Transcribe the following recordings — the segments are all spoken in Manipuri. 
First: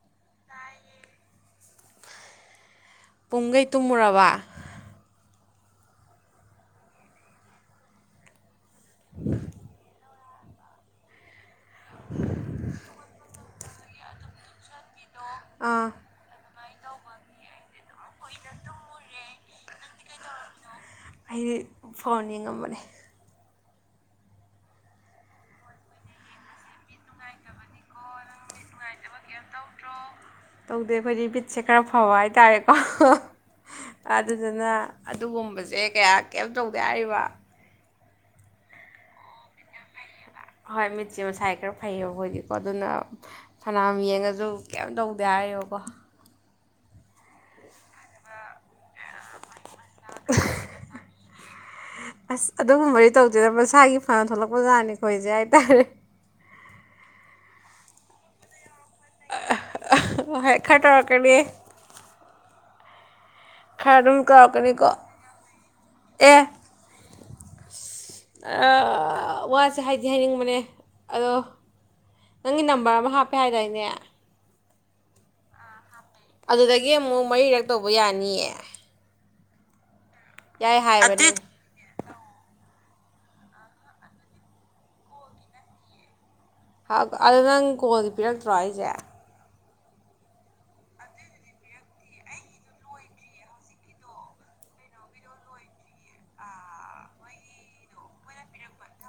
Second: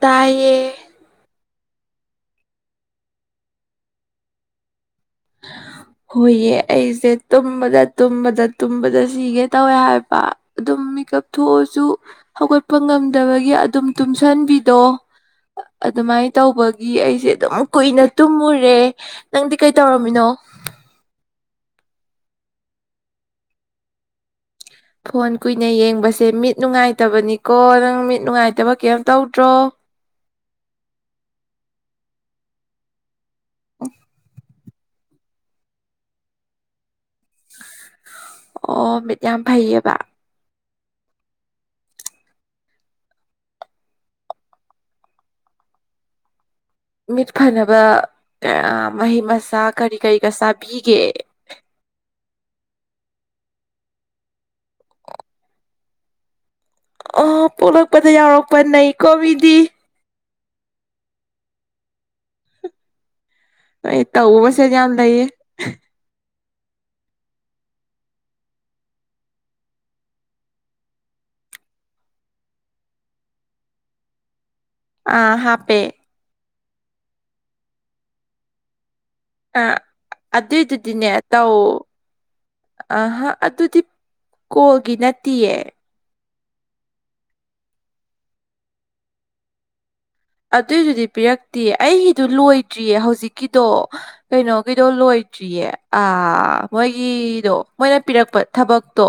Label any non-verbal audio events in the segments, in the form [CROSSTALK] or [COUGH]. ꯇꯥꯏꯌꯦ ꯄꯨꯡꯈꯩ ꯇꯨꯝꯃꯨꯔꯕ ꯍꯣꯏꯌꯦ ꯑꯩꯁꯦ ꯇꯨꯝꯕꯗ ꯇꯨꯝꯕꯗ ꯇꯨꯝꯕꯗ ꯁꯤꯒꯦ ꯇꯧꯋꯦ ꯍꯥꯏꯕ ꯑꯗꯨꯝ ꯃꯤꯀꯞ ꯊꯣꯛꯑꯁꯨ ꯍꯧꯒꯠꯄ ꯉꯝꯗꯕꯒꯤ ꯑꯗꯨꯝ ꯇꯨꯝꯁꯟꯕꯤꯗꯣ ꯑꯥ ꯑꯗꯨꯃꯥꯏꯅ ꯇꯧꯕꯒꯤ ꯑꯩꯁꯦ ꯑꯗꯨꯝ ꯀꯨꯏꯅ ꯇꯨꯝꯃꯨꯔꯦ ꯅꯪꯗꯤ ꯀꯩ ꯇꯧꯔꯝꯃꯤꯅꯣ ꯑꯩꯗꯤ ꯐꯣꯟ ꯌꯦꯉꯝꯕꯅꯦ ꯐꯣꯟ ꯀꯨꯏꯅ ꯌꯦꯡꯕꯁꯦ ꯃꯤꯠ ꯅꯨꯡꯉꯥꯏꯇꯕꯅꯤꯀꯣ ꯅꯪ ꯃꯤꯠ ꯅꯨꯡꯉꯥꯏꯇꯕ ꯀꯩꯝ ꯇꯧꯗ꯭ꯔꯣ ꯇꯧꯗꯦ ꯑꯩꯈꯣꯏꯗꯤ ꯃꯤꯠꯁꯦ ꯈꯔ ꯐꯕ ꯍꯥꯏꯇꯥꯔꯦꯀꯣ ꯑꯗꯨꯗꯨꯅ ꯑꯗꯨꯒꯨꯝꯕꯁꯦ ꯀꯌꯥ ꯀꯩꯝ ꯇꯧꯗꯦ ꯍꯥꯏꯔꯤꯕ ꯑꯣ ꯃꯤꯠ ꯌꯥꯝ ꯐꯩꯌꯦꯕ ꯍꯣꯏ ꯃꯤꯠꯁꯦ ꯃꯁꯥꯏ ꯈꯔ ꯐꯩꯌꯦꯕ ꯑꯩꯈꯣꯏꯗꯤꯀꯣ ꯑꯗꯨꯅ ꯐꯅꯌꯥꯝ ꯌꯦꯡꯉꯁꯨ ꯀꯩꯝ ꯇꯧꯗꯦ ꯍꯥꯏꯔꯤꯕꯀꯣ ꯃꯤꯠ ꯐꯅꯕ ꯃꯍꯤ ꯃꯁꯥꯛ ꯀꯔꯤ ꯀꯔꯤꯒ ꯆꯥꯕꯤꯒꯦ ꯑꯁ ꯑꯗꯨꯒꯨꯝꯕꯗꯤ ꯇꯧꯗꯦꯗ ꯃꯁꯥꯒꯤ ꯐꯅ ꯊꯣꯛꯂꯛꯄꯖꯥꯠꯅꯤ ꯈꯣꯏꯁꯦ ꯍꯥꯏꯇꯥꯔꯦ ꯑ ꯄꯣꯛꯂꯛꯄꯗ ꯌꯥꯎꯔꯛꯄ ꯅꯦ ꯀꯣꯃꯤꯗꯤ ꯑꯣ ꯍꯦꯛ ꯈꯔ ꯇꯧꯔꯛꯀꯅꯤꯌꯦ ꯏ ꯇꯧꯕꯁꯦ ꯇꯧꯔꯛꯀꯅꯤꯀꯣ ꯌꯥꯝ ꯂꯩꯌꯦ ꯑꯁ ꯋꯥꯁꯦ ꯍꯥꯏꯗꯤ ꯍꯥꯏꯅꯤꯡꯕꯅꯦ ꯑꯗꯣ ꯅꯪꯒꯤ ꯅꯝꯕꯔ ꯑꯃ ꯍꯥꯞꯄꯦ ꯍꯥꯏꯗꯅꯦ ꯑ ꯍꯥꯄꯦ ꯑꯗꯨꯗꯒꯤ ꯑꯃꯨꯛ ꯃꯔꯤꯔꯛ ꯇꯧꯕ ꯌꯥꯅꯤꯌꯦ ꯑ ꯌꯥꯏ ꯑꯗꯨꯏꯗꯨꯗꯤꯅꯦ ꯍꯥꯏꯕꯅꯦ ꯇꯧ ꯑꯍꯥ ꯑꯗꯨꯗꯤ ꯀꯣꯒꯤ ꯅꯠꯇꯤꯌꯦ ꯑꯗꯨ ꯅꯪ ꯀꯣꯟꯜꯗꯤ ꯄꯤꯔꯛꯇ꯭ꯔꯣ ꯑꯩꯁꯦ ꯑꯗꯨꯏꯗꯨꯗꯤ ꯄꯤꯔꯛꯇꯦ ꯑꯩꯒꯤꯗꯨ ꯂꯣꯏꯗ꯭ꯔꯤꯌꯦ ꯍꯧꯖꯤꯛꯀꯤꯗꯣ ꯀꯩꯅꯣꯒꯤꯗꯣ ꯂꯣꯏꯗ꯭ꯔꯤꯌꯦ ꯑ ꯃꯣꯏꯒꯤꯗꯣ ꯃꯣꯏꯅ ꯄꯤꯔꯛꯄ ꯊꯕꯛꯇꯣ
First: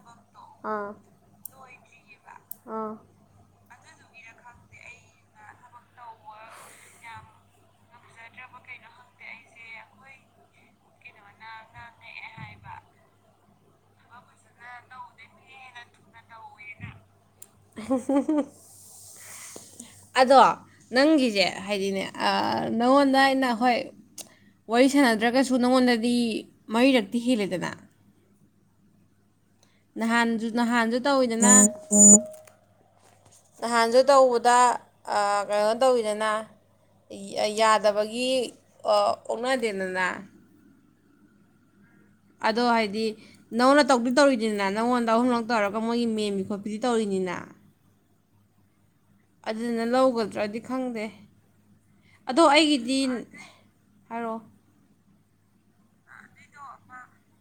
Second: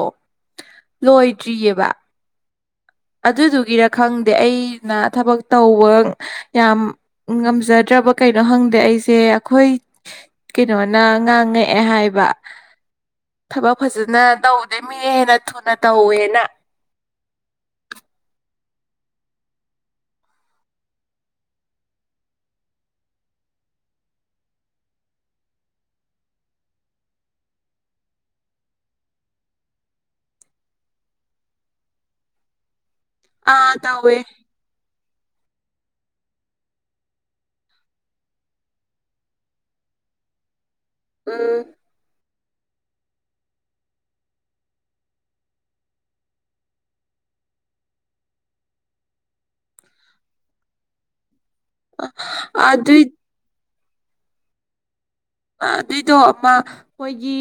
ꯑꯥ ꯂꯣꯏꯇ꯭ꯔꯤꯌꯦ ꯋꯥ ꯑꯥ ꯈꯪꯗꯦ ꯑꯩꯅ ꯊꯕꯛ ꯇꯧꯕ ꯌꯥꯝ ꯉꯝꯖꯗ꯭ꯔꯕ ꯀꯩꯅꯣ ꯈꯪꯗꯦ ꯑꯩꯁꯦ ꯑꯩꯈꯣꯏ ꯀꯩꯅꯣꯅ ꯉꯥꯡꯉꯛꯑꯦ ꯍꯥꯏꯕ ꯊꯕꯛ ꯐꯖꯅ ꯇꯧꯗꯦ ꯃꯤ ꯍꯦꯟꯅ ꯊꯨꯅ ꯇꯧꯋꯦꯅ [INAUDIBLE] ꯑꯗꯣ ꯅꯪꯒꯤꯁꯦ ꯍꯥꯏꯗꯤꯅꯦ ꯅꯪꯉꯣꯟꯗ ꯑꯩꯅ ꯍꯣꯏ ꯋꯥꯔꯤ ꯁꯥꯟꯅꯗ꯭ꯔꯒꯁꯨ ꯅꯪꯉꯣꯟꯗꯗꯤ ꯃꯔꯤꯔꯛꯇꯤ ꯍꯦꯜꯂꯦꯗꯅ ꯅꯍꯥꯟ ꯅꯍꯥꯟꯁꯨ ꯇꯧꯋꯤꯗꯅ ꯑꯥ ꯅꯍꯥꯟꯁꯨ ꯇꯧꯋꯦ ꯇꯧꯕꯗ ꯀꯩꯅꯣ ꯇꯧꯋꯤꯗꯅ ꯌꯥꯗꯕꯒꯤ ꯑꯣꯛꯅꯗꯦꯗꯅ ꯎꯝ ꯑꯗꯣ ꯍꯥꯏꯗꯤ ꯅꯪꯅ ꯇꯧꯗꯤ ꯇꯧꯔꯤꯅꯤꯅ ꯅꯪꯉꯣꯟꯗ ꯑꯍꯨꯝꯂꯛ ꯇꯧꯔꯒ ꯃꯣꯏꯒꯤ ꯃꯦꯝꯕꯤ ꯈꯣꯠꯄꯤꯗꯤ ꯇꯧꯔꯤꯅꯤꯅ ꯑꯗꯨꯗꯨꯅ ꯂꯧꯒꯗ꯭ꯔꯗꯤ ꯈꯪꯗꯦ ꯑꯗꯣ ꯑꯩꯒꯤꯗꯤ ꯑꯗꯨꯏ ꯍꯥꯏꯔꯣ ꯑꯗꯨꯏꯗꯣ ꯑꯃ ꯑꯩꯈꯣꯏꯒꯤ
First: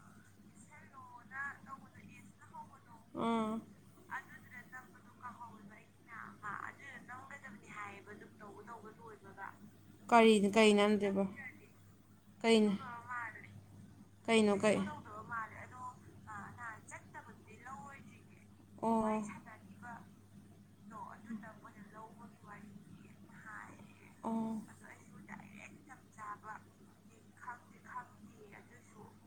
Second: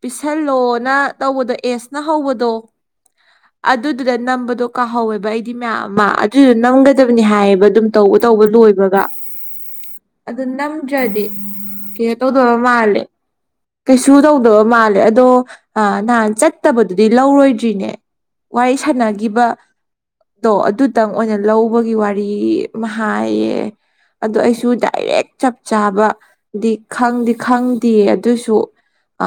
ꯄꯤꯁꯜꯂꯣꯅ ꯇꯧꯕꯗꯣ ꯑꯦꯁꯅ ꯍꯧꯕꯗꯣ ꯑꯥ ꯑꯗꯨꯗꯨꯗ ꯅꯝꯕꯗꯣ ꯀꯥꯍꯧꯋꯦꯕ ꯑꯩꯗꯤ ꯃꯌꯥꯝ ꯑꯃ ꯑꯗꯨꯏꯗ ꯅꯝꯒꯗꯕꯅꯤ ꯍꯥꯏꯌꯦꯕ ꯑꯗꯨꯝ ꯇꯧꯕ ꯇꯧꯕ ꯂꯣꯏꯕꯒ ꯀꯔꯤ ꯑꯗꯨ ꯀꯔꯤ ꯅꯝꯗ꯭ꯔꯗꯤ ꯅꯝꯗꯦꯕ ꯀꯩ ꯇꯧꯗꯕ ꯀꯩꯅꯣ ꯃꯥꯜꯂꯦ ꯀꯩꯁꯨ ꯀꯩꯅꯣ ꯇꯧꯗꯕ ꯀꯩ ꯃꯥꯜꯂꯦ ꯑꯗꯣ ꯑ ꯅꯍꯥꯟ ꯆꯠꯇꯕꯗꯨꯗꯤ ꯂꯧꯔꯣꯏꯗ꯭ꯔꯤꯅꯦ ꯋꯥꯔꯤ ꯑꯣ ꯁꯥꯟꯅꯈꯤꯕ ꯗꯣ ꯑꯗ ꯈꯤꯇꯪ ꯑꯣꯏꯅ ꯂꯧꯕꯒꯤ ꯋꯥꯔꯤ ꯒꯤ ꯃꯍꯥꯌꯦ ꯑꯗ ꯑꯣ ꯑꯩꯁꯨ ꯗꯥꯏꯔꯦꯛ ꯆ ꯆꯥꯕꯗꯤ ꯈꯪꯗꯤ ꯈꯪꯗꯦ ꯇꯨꯁꯨ ꯑ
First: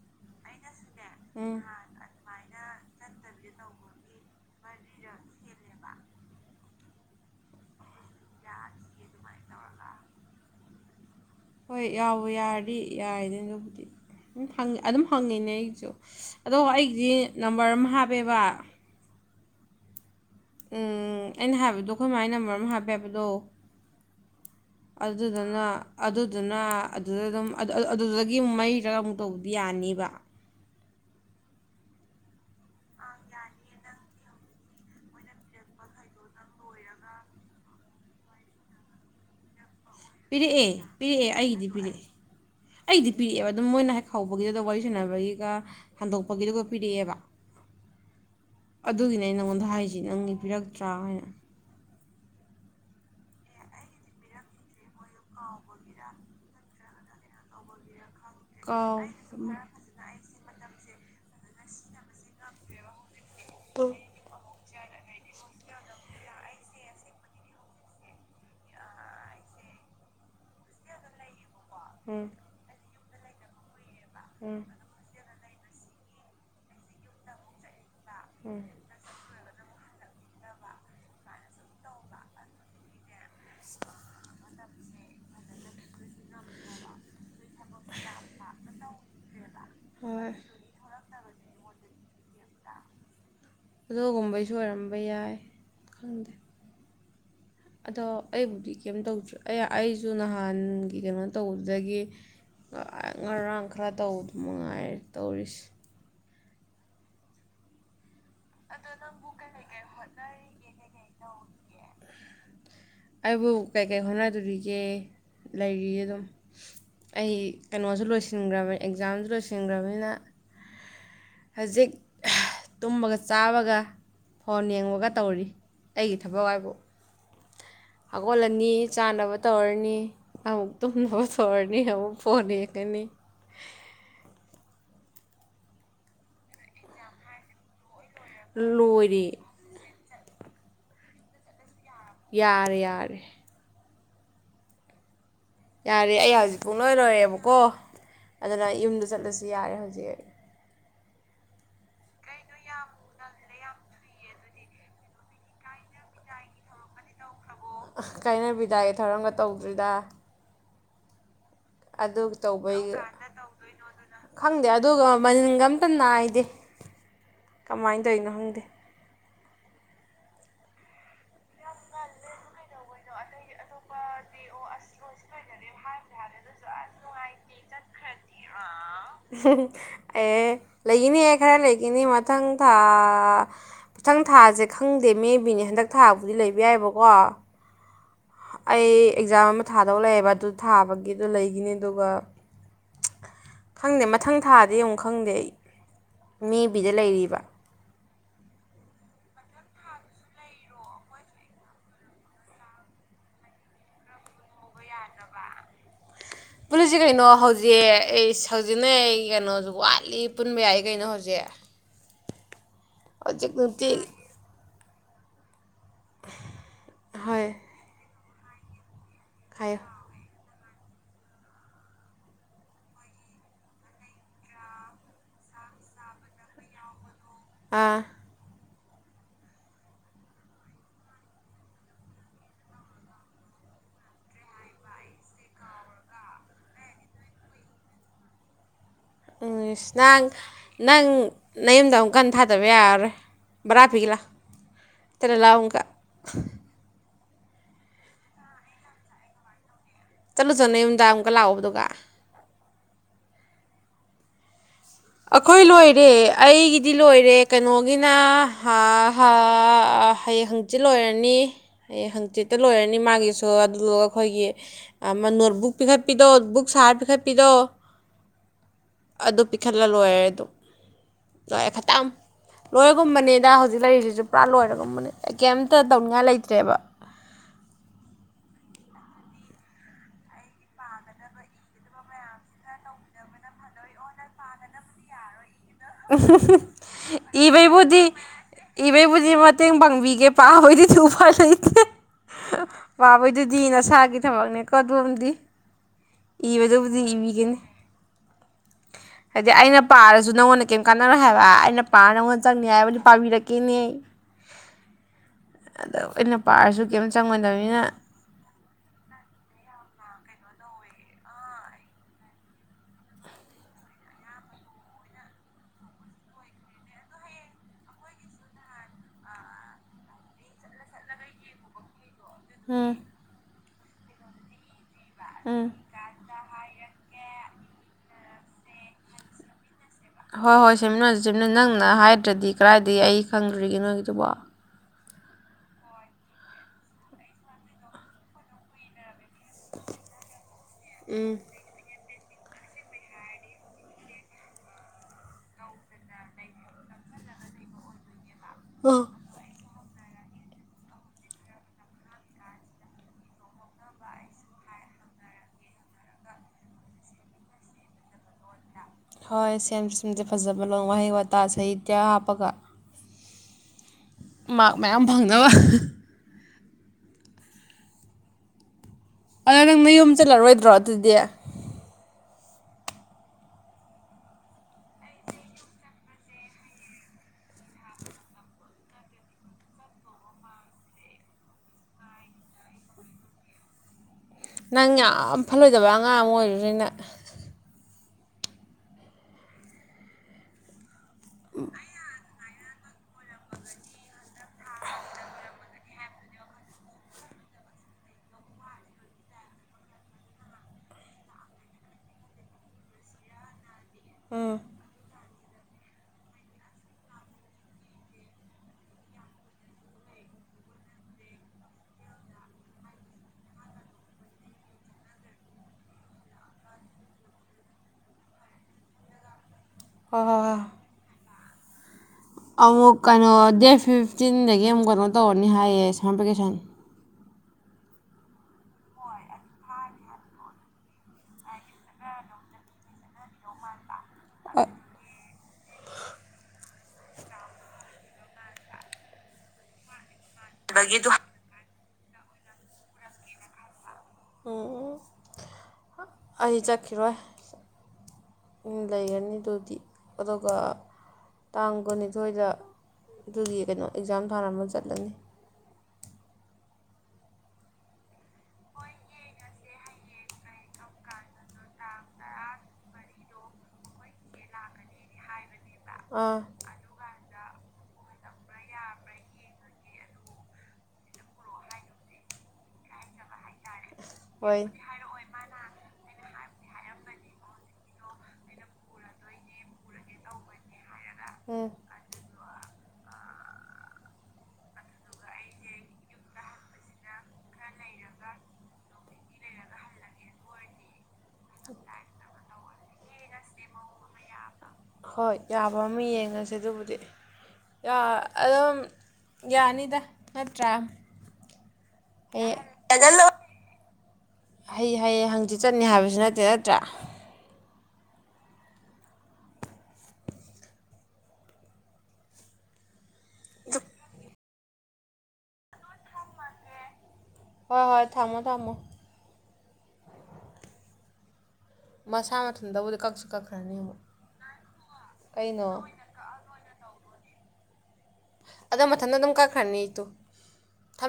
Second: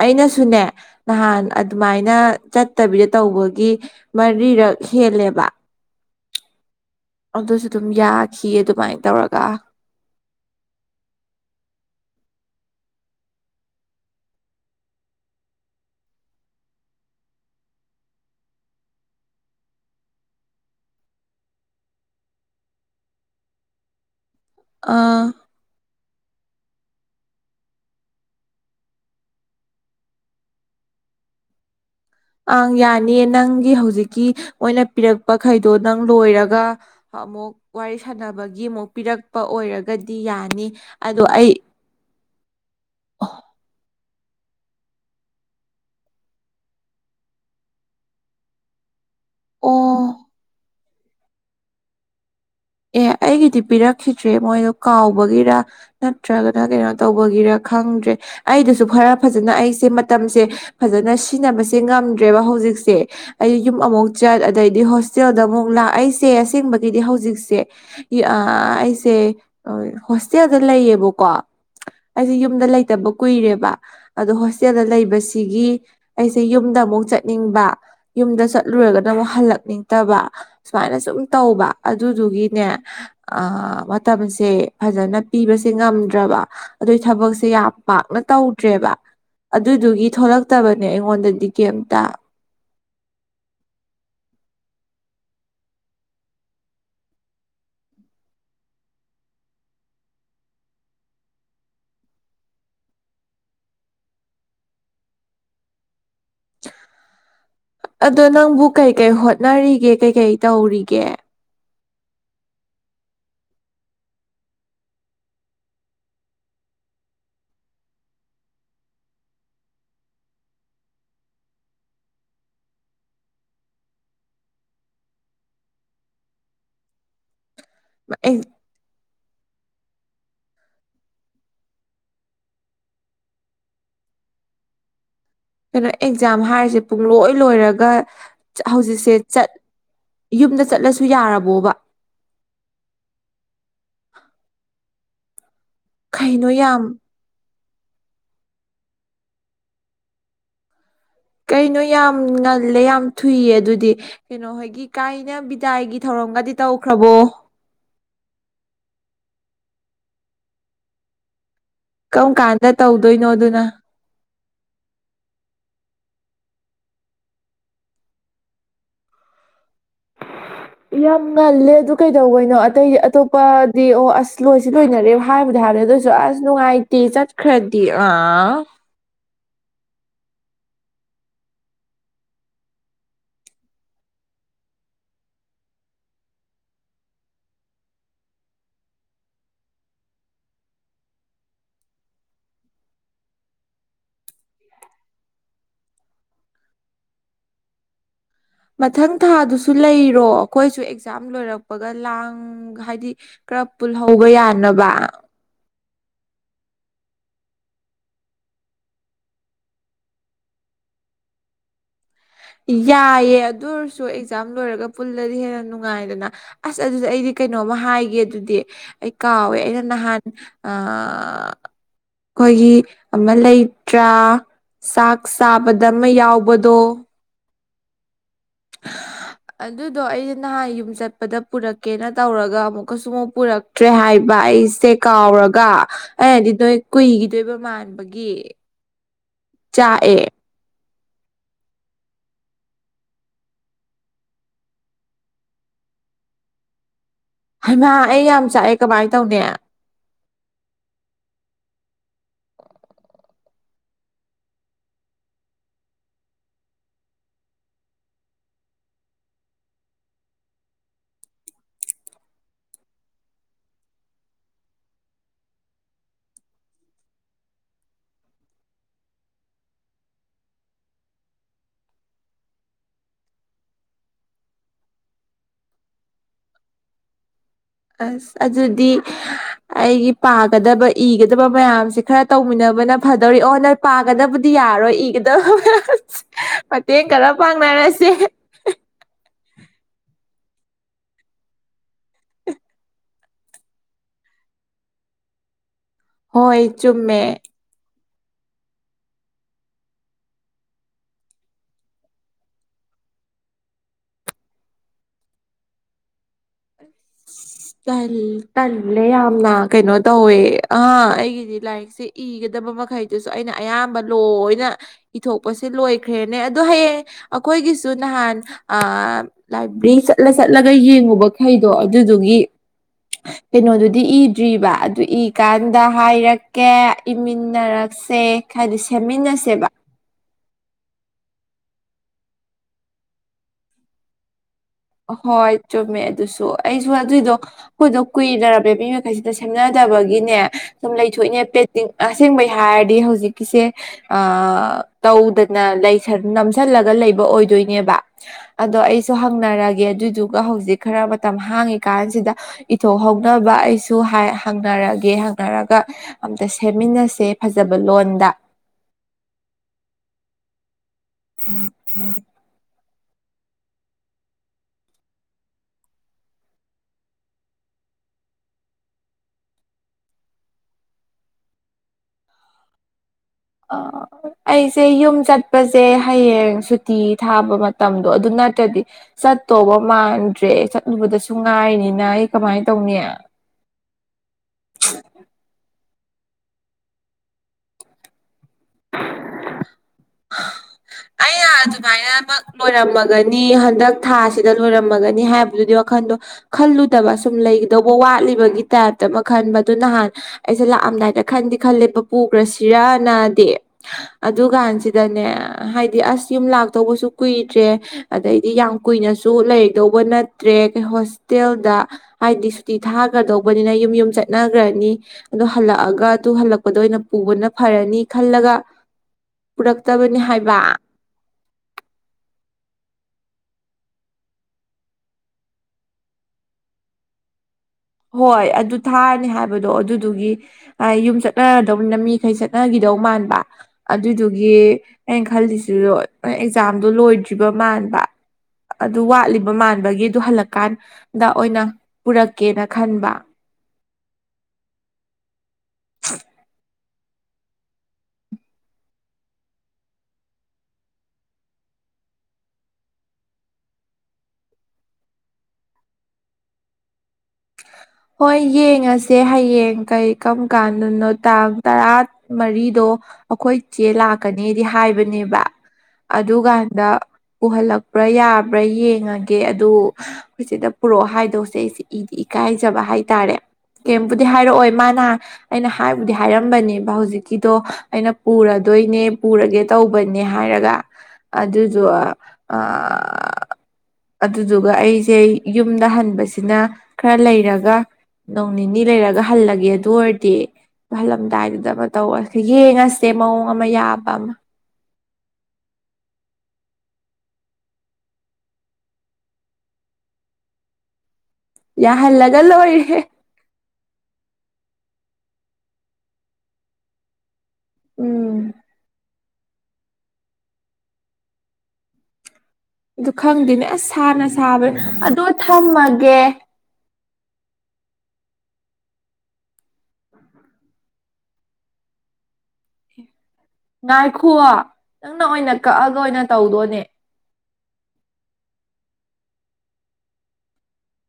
ꯑꯩꯅꯁꯨꯅꯦ ꯅꯍꯥꯟ ꯎꯝ ꯑꯗꯨꯃꯥꯏꯅ ꯆꯠ ꯐꯠꯇꯕꯤꯗ ꯇꯧꯕꯒꯤ ꯃꯔꯤꯔꯛ ꯍꯦꯜꯂꯦꯕ ꯑꯗꯨꯁꯨ ꯑꯗꯨꯝ ꯌꯥꯈꯤꯌꯦ ꯑꯗꯨꯃꯥꯏꯅ ꯇꯧꯔꯒ ꯍꯣꯏ ꯌꯥꯎꯕ ꯌꯥꯔꯗꯤ ꯌꯥꯔꯅꯦ ꯑꯗꯨꯕꯨꯗꯤ ꯑꯗꯨꯝ ꯍꯪꯉꯤꯅꯦ ꯑꯩꯒꯤꯁꯨ ꯑꯗꯣ ꯑꯩꯒꯤꯗꯤ ꯅꯝꯕꯔ ꯑꯃ ꯍꯥꯞꯄꯦꯕ ꯎꯝ ꯑꯩꯅ ꯍꯥꯏꯕꯗꯣ ꯑꯩꯈꯣꯌ ꯏꯃꯒꯤ ꯅꯝꯕꯔ ꯑꯃ ꯍꯥꯞꯄꯦ ꯍꯥꯏꯕꯗꯣ ꯑꯥ ꯑꯗꯨꯗꯨꯅ ꯑꯗꯨꯗꯨꯅ ꯑꯗꯨꯗ ꯑꯗꯨꯝ ꯑꯗꯨꯗꯨꯗꯒꯤ ꯑꯃꯛ ꯃꯔꯤꯔꯛ ꯑꯃꯨꯛ ꯇꯧꯕꯗꯤ ꯌꯥꯅꯤꯕ ꯑꯪ ꯌꯥꯅꯤ ꯅꯪꯒꯤ ꯍꯧꯖꯤꯛꯀꯤ ꯑꯣꯏꯅ ꯄꯤꯔꯛꯄꯈꯩꯗꯣ ꯅꯪ ꯂꯣꯏꯔꯒ ꯑꯃꯨꯛ ꯋꯥꯔꯤ ꯁꯥꯟꯅꯕꯒꯤ ꯑꯃꯨꯛ ꯄꯤꯔꯛꯄ ꯑꯣꯏꯔ ꯒꯗꯤ ꯌꯥꯅꯤ ꯄꯤꯔꯛꯑꯦ ꯑꯗꯣ ꯑꯩ ꯑꯩꯗꯤ ꯄꯤꯔꯛꯑꯦꯕ ꯑꯗꯨꯝ ꯃꯣꯏꯅ ꯍ ꯍꯧꯕꯒꯤꯗꯨꯒ ꯋꯥꯔꯤ ꯁꯥꯟꯅꯕꯒꯤꯒ ꯍꯟꯗꯣꯛꯄꯒꯤꯗꯨꯒ ꯄꯤꯔꯛꯑꯦꯕ ꯑꯗꯨꯒꯤꯅꯦ ꯑꯩ ꯅꯪꯉꯣꯟꯗ ꯍꯥꯏꯁꯤ ꯑꯣ ꯅꯪꯒꯤ ꯄꯤꯔꯛ [UNINTELLIGIBLE] ꯑꯦ ꯑꯩꯒꯤꯗꯤ ꯄꯤꯔꯛꯈꯤꯗ꯭ꯔꯦ ꯃꯣꯏꯗ ꯀꯥꯎꯕꯒꯤꯔ ꯅꯠꯇ꯭ꯔꯒꯅ ꯀꯩꯅꯣ ꯇꯧꯕꯒꯤꯔ ꯈꯪꯗ꯭ꯔꯦ ꯑꯩꯗꯁꯨ ꯀꯥꯎ ꯈꯔ ꯎꯝ ꯐꯖꯅ ꯑꯩꯁꯦ ꯃꯇꯝꯁꯦ ꯐꯖꯅ ꯁꯤꯖꯤꯟꯅꯕꯁꯦ ꯉꯝꯗ꯭ꯔꯦꯕ ꯍꯧꯖꯤꯛꯁꯦ ꯑꯩ ꯌꯨꯝ ꯑꯃꯨꯛ ꯆꯠ ꯑꯗꯩꯗꯤ ꯍꯣꯁꯇꯦꯜꯗ ꯑꯃꯨꯛ ꯂꯥꯛ ꯑꯁꯦꯡꯕꯒꯤꯗꯤ ꯍꯧꯖꯤꯛ ꯑꯩꯁꯦ ꯍꯣꯁꯇꯦꯜꯗ ꯂꯩꯌꯦꯕꯀꯣ ꯎꯝ ꯑꯩꯁꯦ ꯌꯨꯝꯗ ꯂꯩꯇꯕ ꯀꯨꯏꯔꯦꯕ ꯑꯗꯣ ꯎꯝ ꯍꯣꯁꯇꯦꯜꯗ ꯂꯩꯕꯁꯤ ꯁꯤꯒꯤ ꯑꯩꯁꯦ ꯌꯨꯝꯗ ꯑꯃꯨꯛ ꯆꯠꯅꯤꯡꯕ ꯌꯨꯝꯗ ꯎꯝ ꯆꯠꯂꯨꯔꯒꯅ ꯑꯃꯨꯛ ꯍꯜꯂꯛꯅꯤꯡ ꯐꯠꯇꯕ ꯁꯨꯃꯥꯏꯅ ꯁꯨꯝ ꯇꯧꯕ ꯑꯗꯨꯗꯨꯒꯤ ꯅꯦ ꯑꯥ ꯃꯇꯝꯁꯦ ꯐꯖꯅ ꯄꯤꯕꯁꯦ ꯉꯝꯗ꯭ꯔꯕ ꯑꯗꯨꯏ ꯊꯕꯛꯁꯦ ꯁꯦ ꯌꯥꯝ ꯄꯥꯛꯅ ꯇꯧꯗ꯭ꯔꯦꯕ ꯑꯗꯨꯗꯨꯒꯤ ꯍꯣꯏ ꯊꯣꯛꯂꯛꯇꯕꯅꯦ ꯑꯩꯉꯣꯟꯗ ꯗꯤꯀꯦꯝꯇ ꯑꯗꯨꯒꯨꯝꯕꯩꯁꯨ ꯑꯣꯏꯔꯝꯕ ꯌꯥꯏ ꯈꯪꯗꯦ ꯑꯗꯣ ꯑꯩꯕꯨꯗꯤ ꯀꯩꯝ ꯇꯧꯗ꯭ꯔꯤ ꯑꯩ ꯑꯩꯁꯨ ꯅꯍꯥꯟꯒꯤ ꯀꯩꯅꯣ ꯇꯧꯕꯗꯒꯤ ꯉ ꯉꯔꯥꯡ ꯈꯔ ꯇꯧꯕꯗꯨ ꯃꯉꯥꯏꯔꯦ ꯇꯧꯔꯤꯁꯦ ꯑꯗꯣ ꯅꯪꯕꯨ ꯀꯩꯀꯩ ꯍꯣꯠꯅꯔꯤꯒꯦ ꯀꯩꯀꯩ ꯇꯧꯔꯤꯒꯦ ꯑꯩꯕꯨ ꯀꯩꯀꯩ ꯍꯣꯠꯅꯗꯣꯔꯤꯒꯦ ꯂꯩꯔꯤ ꯑꯗꯨꯝ ꯑꯩ ꯀꯩꯅꯣꯁꯨ ꯂꯣꯏꯁꯤꯟꯈ꯭ꯔꯕꯅꯤ ꯑꯦꯛꯖꯥꯝꯁꯨ ꯂꯣꯏꯁꯤꯟꯈ꯭ꯔꯕꯅꯤꯅ ꯍꯧꯖꯤꯛ ꯇꯨꯝꯕꯒ ꯆꯥꯕꯒ ꯐꯣꯟ ꯌꯦꯡꯕꯒ ꯇꯧꯔꯤ ꯑꯩꯒꯤ ꯊꯕꯛ ꯍꯥꯏꯕꯨ ꯍꯧꯒꯜꯂꯅꯤ ꯆꯥꯅꯕ ꯇꯧꯔꯅꯤ ꯑꯃꯨꯛ ꯇꯨꯝꯅꯕ ꯇꯧꯔꯅꯤ ꯑꯃꯨꯛ ꯐꯣꯟ ꯌꯦꯡꯒꯅꯤ ꯀꯩꯅꯣ ꯑꯦꯛꯖꯥꯝ ꯍꯥꯏꯔꯤꯁꯦ ꯄꯨꯡꯂꯣꯏ ꯂꯣꯏꯔꯒ ꯍꯧꯖꯤꯛꯁꯦ ꯂꯣꯏꯔꯦ ꯆꯠ ꯌꯨꯝꯗ ꯆꯠꯂꯁꯨ ꯌꯥꯔꯕꯣꯕ ꯌꯥꯔꯦ ꯌꯥꯔꯦ ꯌꯥꯔꯦ ꯑꯩ ꯀꯩꯅꯣ ꯍꯧꯖꯤꯛ ꯄꯨꯡ ꯌꯥꯝ ꯂꯣꯏꯔꯣꯏꯦꯕꯀꯣ ꯑꯗꯨꯅ ꯌꯨꯝꯗ ꯆꯠꯂꯁꯨ ꯌꯥꯔꯦ ꯍꯧꯖꯤꯛ ꯀꯩꯅꯣ ꯌꯥꯝ ꯉꯜꯂꯦ ꯌꯥꯝ ꯊꯨꯏꯌꯦ ꯑꯗꯨꯗꯤ ꯀꯩꯅꯣ ꯍꯥꯏꯒꯤ ꯀꯥꯏꯅ ꯕꯤꯗꯥꯏꯒꯤ ꯊꯧꯔꯝꯒꯗꯤ ꯇꯧꯈ꯭ꯔꯕꯣ ꯀꯥꯏꯅꯕꯤꯗꯥꯏ ꯑꯦ ꯊꯧꯔꯝꯒ ꯇꯧꯗ꯭ꯔꯤꯗ ꯑꯗꯨ ꯀꯔꯝ ꯀꯥꯟꯗ ꯇꯧꯕꯩ ꯇꯧꯗꯣꯏꯅꯣ ꯑꯗꯨꯅ ꯈꯪꯗꯦ ꯑꯗꯨꯒ ꯃꯅꯤꯟꯒ ꯑꯝꯇ ꯅꯥꯏꯗꯦ ꯀꯃꯥꯏꯅ ꯇꯧꯔꯤꯅꯣ ꯈꯪꯗꯦ ꯌꯥꯝ ꯉꯜꯂꯦ ꯑꯗꯨ ꯀꯩꯗꯧꯕꯩꯅꯣ ꯑꯇꯩꯗꯤ ꯑꯇꯣꯞꯄꯗꯤ ꯑꯣ ꯑꯁ ꯂꯣꯏꯁꯤ ꯂꯣꯏꯅꯔꯦ ꯍꯥꯏꯕꯗꯤ ꯍꯥꯏꯕꯦ ꯑꯗꯨꯑꯣꯁꯨ ꯑꯁ ꯅꯨꯡꯉꯥꯏꯇꯦ ꯆꯠꯈ꯭ꯔꯗꯤ ꯑꯥ ꯑꯦ ꯂꯩꯒꯅꯦꯍ ꯈꯔ ꯂꯩꯒꯅꯤ ꯃꯊꯪ ꯊꯥ ꯃꯊꯪ ꯊꯥꯁꯦ ꯈꯪꯗꯦ ꯃꯦꯕꯤꯅꯦ ꯍꯟꯗꯛ ꯊꯥꯕꯨꯗꯤ ꯂꯩꯕ ꯌꯥꯏꯕꯀꯣ ꯑꯩ ꯑꯦꯛꯖꯥꯝ ꯑꯃ ꯊꯥꯗꯧ ꯂꯩꯌꯦꯦꯕ ꯑꯗꯨ ꯊꯥꯕꯒꯤꯗ ꯂꯩꯈꯤꯅꯤ ꯑꯗꯨꯒ ꯈꯪꯗꯦ ꯃꯊꯪ ꯊꯥꯗꯤ ꯑꯃꯨꯛ ꯈꯪꯗꯦ ꯑꯩ ꯃꯦ ꯕꯤꯗ ꯂꯩꯔꯤꯕ ꯃꯊꯪ ꯊꯥꯗꯨꯁꯨ ꯂꯩꯔꯣ ꯑꯩꯈꯣꯏꯁꯨ ꯑꯦꯛꯖꯥꯝ ꯂꯣꯏꯔꯛꯄꯒ ꯂꯥꯡ ꯍꯥꯏꯗꯤ ꯈꯔ ꯄꯨꯜꯍꯧꯕ ꯌꯥꯅꯕ ꯄꯨꯂꯁꯤ ꯀꯩꯅꯣ ꯍꯧꯖꯤꯛ ꯑꯩ ꯍꯧꯖꯤꯛꯟꯅꯩ ꯑꯩ ꯀꯩꯅꯣꯁꯨ ꯋꯥꯠꯂꯤ ꯄꯨꯟꯕ ꯌꯥꯏ ꯀꯩꯅꯣ ꯍꯧꯖꯤꯛ ꯌꯥꯏꯌꯦ ꯍꯧꯖꯤꯛ ꯑꯗꯨ ꯑꯣꯏꯔꯁꯨ ꯅꯨꯡꯇꯤꯒꯤ ꯑꯦꯛꯖꯥꯝ ꯂꯣꯏꯔꯒ ꯐꯨꯂꯗꯤ ꯍ ꯌꯥꯝ ꯅꯨꯡꯉꯥꯏꯗꯅ ꯑꯁ ꯑꯗꯨꯗ ꯑꯩꯗꯤ ꯍꯣꯏ ꯀꯩꯅꯣꯝꯃ ꯍꯥꯏꯒꯦ ꯑꯗꯨꯗꯤ ꯑꯩ ꯀꯥꯎꯋꯦ ꯍꯥꯏꯌꯣ ꯑꯩꯅ ꯅꯍꯥꯟ ꯑꯩꯈꯣꯏꯒꯤ ꯑꯃ ꯂꯩꯇ꯭ꯔꯥ ꯆꯥꯛ ꯆꯥꯕꯗ ꯑꯃ ꯌꯥꯎꯕꯗꯣ ꯑ ꯑꯗꯨꯗꯣ ꯑꯩꯁꯦ ꯅꯍꯥꯟ ꯌꯨꯝ ꯆꯠꯄꯗ ꯄꯨꯔꯛꯀꯦꯅ ꯇꯧꯔꯒ ꯑꯃꯨꯛꯀꯁꯨ ꯑꯃꯨꯛ ꯄꯨꯔꯛꯇ꯭ꯔꯦ ꯍꯥꯏꯕ ꯑꯩꯁꯦ ꯀꯥꯎꯔꯒ ꯑꯩꯅꯗꯤ ꯅꯣꯏ ꯀꯨꯏꯈꯤꯗꯣꯏꯕ ꯃꯥꯟꯕꯒꯤ ꯆꯥꯛꯑꯦ ꯏꯁꯅꯪ ꯅꯪ ꯅꯌꯨꯝꯗ ꯑꯃꯨꯛꯀꯟꯅ ꯊꯥꯗꯕ ꯌꯥꯔꯦ ꯕꯔꯥ ꯄꯤꯒ ꯂꯥꯛ ꯇꯂ ꯂꯥꯛꯑꯣ ꯑꯃꯨꯛꯀ ꯍꯥꯏꯩꯃ ꯑꯩ ꯌꯥꯝ ꯆꯥꯛꯑꯦ ꯀꯃꯥꯏ ꯇꯧꯅꯤ ꯆꯠꯂꯨ ꯆꯠꯂꯨ ꯌꯨꯝꯗꯥ ꯑꯃꯨꯛꯀ ꯂꯥꯛꯑꯣꯕ ꯑꯗꯨꯒ ꯑꯩꯈꯣꯏ ꯂꯣꯏꯔꯦ ꯑꯩꯒꯤꯗꯤ ꯂꯣꯏꯔꯦ ꯀꯩꯅꯣꯒꯤꯅ ꯍꯌꯦꯡ ꯍꯪꯆꯤꯠ ꯂꯣꯏꯔꯅꯤ ꯍꯌꯦꯡ ꯍꯪꯆꯤꯠꯇ ꯂꯣꯏꯔꯅꯤ ꯃꯥꯒꯤꯁꯨ ꯑꯗꯨꯗꯨꯒ ꯑꯩꯈꯣꯏꯒꯤ ꯑꯃ ꯅꯣꯠ ꯕꯨꯛ ꯄꯤꯈꯠꯄꯤꯗꯣ ꯕꯨꯛ ꯁꯥꯔ ꯄꯤꯈꯠꯄꯤꯗꯣ ꯑꯗꯨ ꯏꯟꯈꯠꯂ ꯂꯣꯏꯔꯦ ꯑꯗꯨꯝ ꯂꯣꯏꯔꯦ ꯈꯤꯛꯇꯪ ꯂꯣꯏꯔꯒꯨꯝꯕꯅꯦꯗ ꯍꯧꯖꯤꯛ ꯂꯩꯔꯤꯁꯤꯁꯨ ꯄꯨꯔꯥ ꯂꯣꯏꯔꯒꯨꯝꯕꯅꯦ ꯑꯩ ꯀꯩꯝꯇ ꯇꯧꯅꯤꯡꯉꯥꯏ ꯂꯩꯇ꯭ꯔꯦꯕ ꯑꯁ ꯑꯗꯨꯗꯤ ꯑꯩꯒꯤ ꯄꯥꯒꯗꯕ ꯏꯒꯗꯕ ꯃꯌꯥꯝꯁꯦ ꯈꯔ ꯇꯧꯃꯤꯟꯅꯕꯅ ꯐꯗꯧꯔꯤ ꯑꯣ ꯅ ꯄꯥꯒꯗꯕꯨꯗꯤ ꯌꯥꯔꯣꯏ ꯏꯒꯗꯕ ꯃꯌꯥꯝꯁꯦ ꯎ ꯃꯇꯦꯡ ꯈꯔ ꯏ ꯩꯚꯨꯗꯤ ꯄꯥꯡꯅꯔꯁꯦ ꯏ ꯩꯚꯨꯗꯤ ꯃ ꯃꯇꯦꯡ ꯄꯥꯡꯕꯤꯒꯦ ꯄꯥꯕꯩꯗꯨꯗꯤ ꯎꯄ ꯂꯩꯇꯦ ꯄꯥꯕꯩꯗꯨꯗꯤ ꯅꯁꯥꯒꯤ ꯊꯕꯛꯅꯦꯀꯣ ꯑꯗꯨꯝꯗꯤ ꯍꯣꯏ ꯏꯕꯗꯨꯕꯨꯗꯤ ꯆꯨꯝꯃꯦ ꯏꯕꯤꯒꯅꯤ ꯍꯥꯏꯗꯤ ꯑꯩꯅ ꯄꯥꯔꯁꯨ ꯅꯉꯣꯟꯗ ꯀꯩꯝ ꯀꯥꯟꯅꯅꯕꯅ ꯍꯥꯏꯕ ꯑꯩꯅ ꯄꯥꯅꯕ ꯆꯪꯅꯤ ꯍꯥꯏꯕꯗꯤ ꯄꯥꯕꯤꯔꯛꯀꯦꯅꯦ ꯑꯗꯣ ꯑꯩꯅ ꯄꯥꯔꯁꯨ ꯀꯩꯝꯇ ꯆꯪꯉꯣꯏꯗꯕꯅꯤꯅ ꯇꯜꯂꯦ ꯌꯥꯝꯅ ꯀꯩꯅꯣ ꯇꯧꯋꯦ ꯑ ꯑꯩꯒꯤꯗꯤ ꯂꯥꯏꯔꯤꯛꯁꯦ ꯏꯒꯗꯕ ꯃꯈꯩꯗꯨꯁꯨ ꯑꯩꯅ ꯑꯌꯥꯝꯕ ꯂꯣꯏꯅ ꯏꯊꯣꯛꯄꯁꯦ ꯂꯣꯏꯈ꯭ꯔꯦꯅꯦ ꯑꯗꯣ ꯍꯌꯦꯡ ꯑꯩꯈꯣꯏꯒꯤꯁꯨ ꯅꯍꯥꯟ ꯂꯥꯏꯕ꯭ꯔꯦꯔꯤ ꯆꯠꯂ ꯆꯠꯂꯒ ꯌꯦꯡꯉꯨꯕ ꯃꯈꯩꯗꯣ ꯑꯗꯨꯗꯨꯒꯤ ꯎꯝ ꯀꯩꯅꯣꯗꯨꯗꯤ ꯏꯗ꯭ꯔꯤꯕ ꯑꯗꯨ ꯎꯝ ꯏꯀꯥꯟꯗ ꯍꯥꯏꯔꯛ ꯀꯦ ꯏꯃꯤꯟꯅꯔꯛꯁꯦ ꯍꯥꯏꯗꯤ ꯁꯦꯝꯃꯤꯟꯅꯁꯦꯕ ꯍꯣꯏ ꯍꯣꯏ ꯁꯦꯝꯃꯤꯅꯣ ꯁꯦꯝꯃꯤꯅ ꯅꯪꯅ ꯍꯥꯏꯗ꯭ꯔꯗꯤ ꯀꯗꯥꯏꯗꯒꯤ ꯑꯩ ꯈꯪꯗ꯭ꯔꯤꯒꯦ ꯅꯣꯏꯒꯤꯗꯨꯕꯣ ꯍꯣꯏ ꯆꯨꯝꯃꯦ ꯑꯗꯨꯁꯨ ꯑꯩꯁꯨ ꯑꯗꯨꯏꯗꯣ ꯑꯩꯈꯣꯏꯗꯣ ꯀꯨꯏꯗꯝꯃꯦ ꯃꯤ ꯀꯩꯁꯤꯗ ꯁꯦꯝꯅꯗꯕꯒꯤꯅꯦ ꯁꯨꯝ ꯎꯝ ꯂꯩꯊꯣꯛꯏꯅꯦ ꯄꯦꯇꯤꯡ ꯑꯁꯦꯡꯕꯩ ꯍꯥꯏꯔꯗꯤ ꯍꯧꯖꯤꯛꯀꯤꯁꯦ ꯑꯥ ꯇꯧꯗꯅ ꯂꯩꯗꯅ ꯅꯝꯁꯤꯜꯂꯒ ꯂꯩꯕ ꯑꯣꯏꯗꯣꯏꯅꯦꯕ ꯑꯗꯣ ꯍꯣꯏ ꯑꯩꯁꯨ ꯍꯪꯅꯔ ꯑꯗꯨꯗꯨꯒ ꯍꯧꯖꯤꯛ ꯈꯔ ꯃꯇꯝ ꯍꯥꯡꯉꯤ ꯀꯥꯟꯁꯤꯗ ꯏꯊꯣꯛꯍꯧꯅꯕ ꯑꯩꯁꯨ ꯍꯥꯏ ꯍꯪꯅꯔꯒꯦ ꯍꯪꯅꯔꯒ ꯑꯝꯇ ꯁꯦꯝꯃꯤꯟꯅꯁꯦ ꯐꯖꯕ ꯂꯣꯟꯗ ꯍꯣꯏ ꯁꯦꯝꯁꯦ ꯐꯖꯕ ꯋꯥꯍꯩ ꯋꯥ ꯇ ꯁꯍꯤꯇꯤꯌꯥ ꯍꯥꯞꯄꯒ ꯃꯥꯛ ꯃꯌꯥꯝ ꯐꯪꯅꯕ ꯑꯗꯣ ꯅꯪ ꯅꯌꯨꯝ ꯆꯠꯂꯔꯣꯏꯗ꯭ꯔꯣ ꯑꯗꯨꯗꯤ ꯑ ꯑꯩꯁꯦ ꯌꯨꯝ ꯆꯠꯄꯁꯦ ꯍꯌꯦꯡ ꯁꯨꯇꯤ ꯊꯥꯕ ꯃꯇꯝꯗꯣ ꯑꯗꯨ ꯅꯠꯇ꯭ꯔꯗꯤ ꯆꯠꯇꯧꯕ ꯃꯥꯟꯗ꯭ꯔꯦ ꯆꯠꯂꯨꯕꯗꯁꯨ ꯉꯥꯏꯅꯤꯅ ꯑꯩ ꯀꯃꯥꯏꯅ ꯇꯧꯅꯤ ꯅꯪ ꯌꯥꯝ ꯐꯠꯂꯣꯏꯗꯕ ꯑꯉꯥꯡ ꯑꯃ ꯑꯣꯏꯔꯅꯤ ꯅꯪ [UNINTELLIGIBLE] ꯑꯩꯅ ꯑꯗꯨꯃꯥꯏꯅꯃꯛ ꯂꯣꯏꯔꯝꯃꯒꯅꯤ ꯍꯟꯗꯛ ꯊꯥꯁꯤꯗ ꯂꯣꯏꯔꯝꯃꯒꯅꯤ ꯍꯥꯏꯕꯗꯨꯗꯤ ꯋꯥꯈꯟꯗꯣ ꯈꯜꯂꯨꯗꯕ ꯁꯨꯝ ꯂꯩꯒꯗꯧꯕ ꯋꯥꯠꯂꯤꯕꯒꯤ ꯇꯥꯏꯞꯇ ꯑꯃ ꯈꯟꯕ ꯑꯗꯨ ꯅꯍꯥꯟ ꯑꯩꯁꯦ ꯂꯥꯛꯑꯝꯗꯥꯏꯗ ꯈꯟꯗꯤ ꯈꯟ ꯂꯦꯞꯄ ꯄꯨꯈ꯭ꯔꯁꯤꯔꯅꯗꯤ ꯑꯗꯨ ꯎꯝ ꯀꯥꯟꯁꯤꯗꯅꯦ ꯍꯥꯏꯗꯤ ꯑꯁ ꯌꯨꯝ ꯂꯥꯛꯇꯧꯕꯁꯨ ꯀꯨꯏꯗ꯭ꯔꯦ ꯑꯗꯩꯗꯤ ꯌꯥꯝ ꯀꯨꯏꯅꯁꯨ ꯂꯩꯔꯤꯛꯗꯧꯕ ꯅꯠꯇ꯭ꯔꯦ ꯍꯣꯁꯇꯦꯜꯗ ꯍꯥꯏꯕꯗꯤ ꯁꯨꯇꯤ ꯊꯥꯈ꯭ꯔꯗꯧꯕꯅꯤꯅ ꯌꯨꯝ ꯌꯨꯝ ꯆꯠꯅꯈ꯭ꯔꯅꯤ ꯑꯗꯨ ꯍꯜꯂꯛꯑꯒ ꯑꯗꯨ ꯍꯜꯂꯛꯄꯗ ꯑꯣꯏꯅ ꯄꯨꯕꯅ ꯐꯔꯅꯤ ꯈꯜꯂꯒ ꯄꯨꯔꯛꯇꯕꯅꯤ ꯍꯣꯏ ꯍꯣꯏ ꯍꯥꯏꯕ ꯍꯣꯏ ꯑꯃꯨꯛ ꯀꯩꯅꯣ ꯗꯦꯠ ꯐꯤꯐꯇꯤꯟꯗꯒꯤ ꯑꯃꯨꯛ ꯀꯩꯅꯣ ꯇꯧꯔꯅꯤ ꯍꯥꯏꯌꯦ ꯁꯃꯔ ꯚꯦꯀꯦꯁꯟ ꯍꯣꯏ ꯑꯗꯨ ꯊꯥꯔꯅꯤ ꯍꯥꯏꯕꯗꯣ ꯑꯗꯨꯗꯨꯒꯤ ꯌꯨꯝ ꯆꯠꯅꯔꯗꯧꯅꯤꯅ ꯃꯤꯈꯩ ꯆꯠꯅꯈꯤꯗꯧ ꯃꯥꯟꯕ ꯑꯗꯨꯗꯨꯒꯤ ꯑꯩꯅ ꯈꯜꯂꯤꯁꯤ ꯑꯦꯛꯖꯥꯝ ꯂꯣꯏꯗ꯭ꯔꯤꯕ ꯃꯥꯟꯕ ꯑꯗꯨ ꯋꯥꯠꯂꯤꯕ ꯃꯥꯟꯕꯒꯤ ꯇꯨ ꯍꯜꯂꯛꯀꯥꯟꯗ ꯑꯣꯏꯅ ꯄꯨꯔꯛꯀꯦꯅ ꯈꯟꯕ ꯎꯝ ꯑꯩ ꯆꯠ ꯆꯠꯈꯤꯔꯣꯏ ꯂꯩꯔꯅꯤ ꯑꯗꯨꯗꯤ ꯑꯗꯨꯒ ꯇꯥꯡ ꯀꯨꯟꯅꯤꯊꯣꯏꯗ ꯑꯗꯨꯗꯤ ꯀꯩꯅꯣ ꯑꯦꯛꯖꯥꯝ ꯊꯥꯔꯝꯃ ꯆꯠꯂꯅꯤ ꯍꯣꯏ ꯌꯦꯡꯉꯁꯦ ꯍꯌꯦꯡ ꯀꯩ ꯀꯔꯝ ꯀꯥꯟꯗꯅꯣ ꯇꯥꯡ ꯇꯔꯥ ꯃꯔꯤꯗꯣ ꯑꯩ꯭ꯈꯣꯏ ꯆꯦ ꯂꯥꯛꯀꯅꯦꯗꯤ ꯍꯥꯏꯕꯅꯦꯕ ꯑꯥ ꯑꯗꯨꯀꯥꯟꯗ꯫ ꯄꯨꯍꯜꯂꯛꯄ꯭ꯔꯥ ꯌꯥꯕ꯭ꯔꯥ ꯌꯦꯡꯉꯒꯦ ꯑꯗꯨ ꯁꯤꯗ ꯄꯨꯔꯛꯑꯣ ꯍꯥꯏꯗꯧꯁꯦ ꯑꯩꯁꯦ ꯏꯗꯤ ꯏꯀꯥꯏꯁꯦ ꯆꯕ ꯍꯥꯏꯇꯥꯔꯦ ꯀꯩꯝꯕꯨꯗꯤ ꯍꯣꯏ ꯍꯥꯏꯔꯛꯑꯣꯢ ꯃꯥꯅ ꯑꯩꯅ ꯍꯥꯏꯕꯨꯗꯤ ꯍꯥꯏꯔꯝꯕꯅꯦꯕ ꯍꯧꯖꯤꯛꯀꯤꯗꯣ ꯑꯩꯅ ꯄꯨꯔꯗꯣꯏꯅꯦ ꯄꯨꯔꯒꯦ ꯇꯧꯕꯅꯦ ꯍꯥꯏꯔꯒ ꯎꯝ ꯑꯗꯨꯗꯨ ꯑꯥ ꯑꯗꯨꯗꯨꯒ ꯑꯩꯁꯦ ꯌꯨꯝꯗ ꯍꯟꯕꯁꯤꯅ ꯈꯔ ꯂꯩꯔꯒ ꯅꯣꯡ ꯅꯤꯅꯤ ꯂꯩꯔꯒ ꯍꯜꯂꯒꯦ ꯑꯗꯨ ꯑꯣꯏꯔꯗꯤ ꯍꯂ ꯂꯥꯢꯟꯗ ꯑꯃ ꯇꯧꯔ ꯌꯦꯡꯉꯁꯤ ꯃꯑꯣꯡ ꯑꯃ ꯌꯥꯕ ꯍꯣꯏ ꯌꯥꯕ ꯑꯃ ꯌꯦꯡꯉꯁꯦ ꯑꯗꯨꯕꯨꯗꯤ ꯌꯥ ꯑꯗꯨꯝ ꯌꯥꯅꯤꯗ ꯅꯠꯇ꯭ꯔꯥ ꯌꯥꯍꯜꯂꯒ ꯂꯣꯏꯔꯦꯍꯦ ꯍꯌꯦꯡ ꯍꯩ ꯍꯌꯦ ꯍꯥꯡꯆꯤꯠ ꯆꯠꯅꯤ ꯍꯥꯏꯕꯁꯨ ꯅꯠꯇꯦ ꯅꯠꯇ꯭ꯔꯥ ꯎꯝ ꯗꯨ ꯈꯪꯗꯦꯅꯦ ꯑꯁ ꯁꯥꯟꯅ ꯁꯥꯕ ꯑꯗꯣ ꯊꯝꯃꯒꯦ ꯍꯣꯏ ꯍꯣꯏ ꯊꯝꯃꯣ ꯊꯝꯃꯣ ꯃꯁꯥ ꯃꯊ ꯉꯥꯏꯈꯨꯋꯑꯣ ꯅꯪꯅ ꯑꯣꯏꯅ ꯀꯩꯅꯣ ꯀꯛꯑꯒ ꯑꯣꯏꯅ ꯇꯧꯗꯣꯅꯦ ꯑꯗ ꯃꯊꯟꯗ ꯗꯨꯝ ꯀꯛꯈꯔ꯭ ꯅꯤ ꯇꯨ ꯊꯝꯃꯦ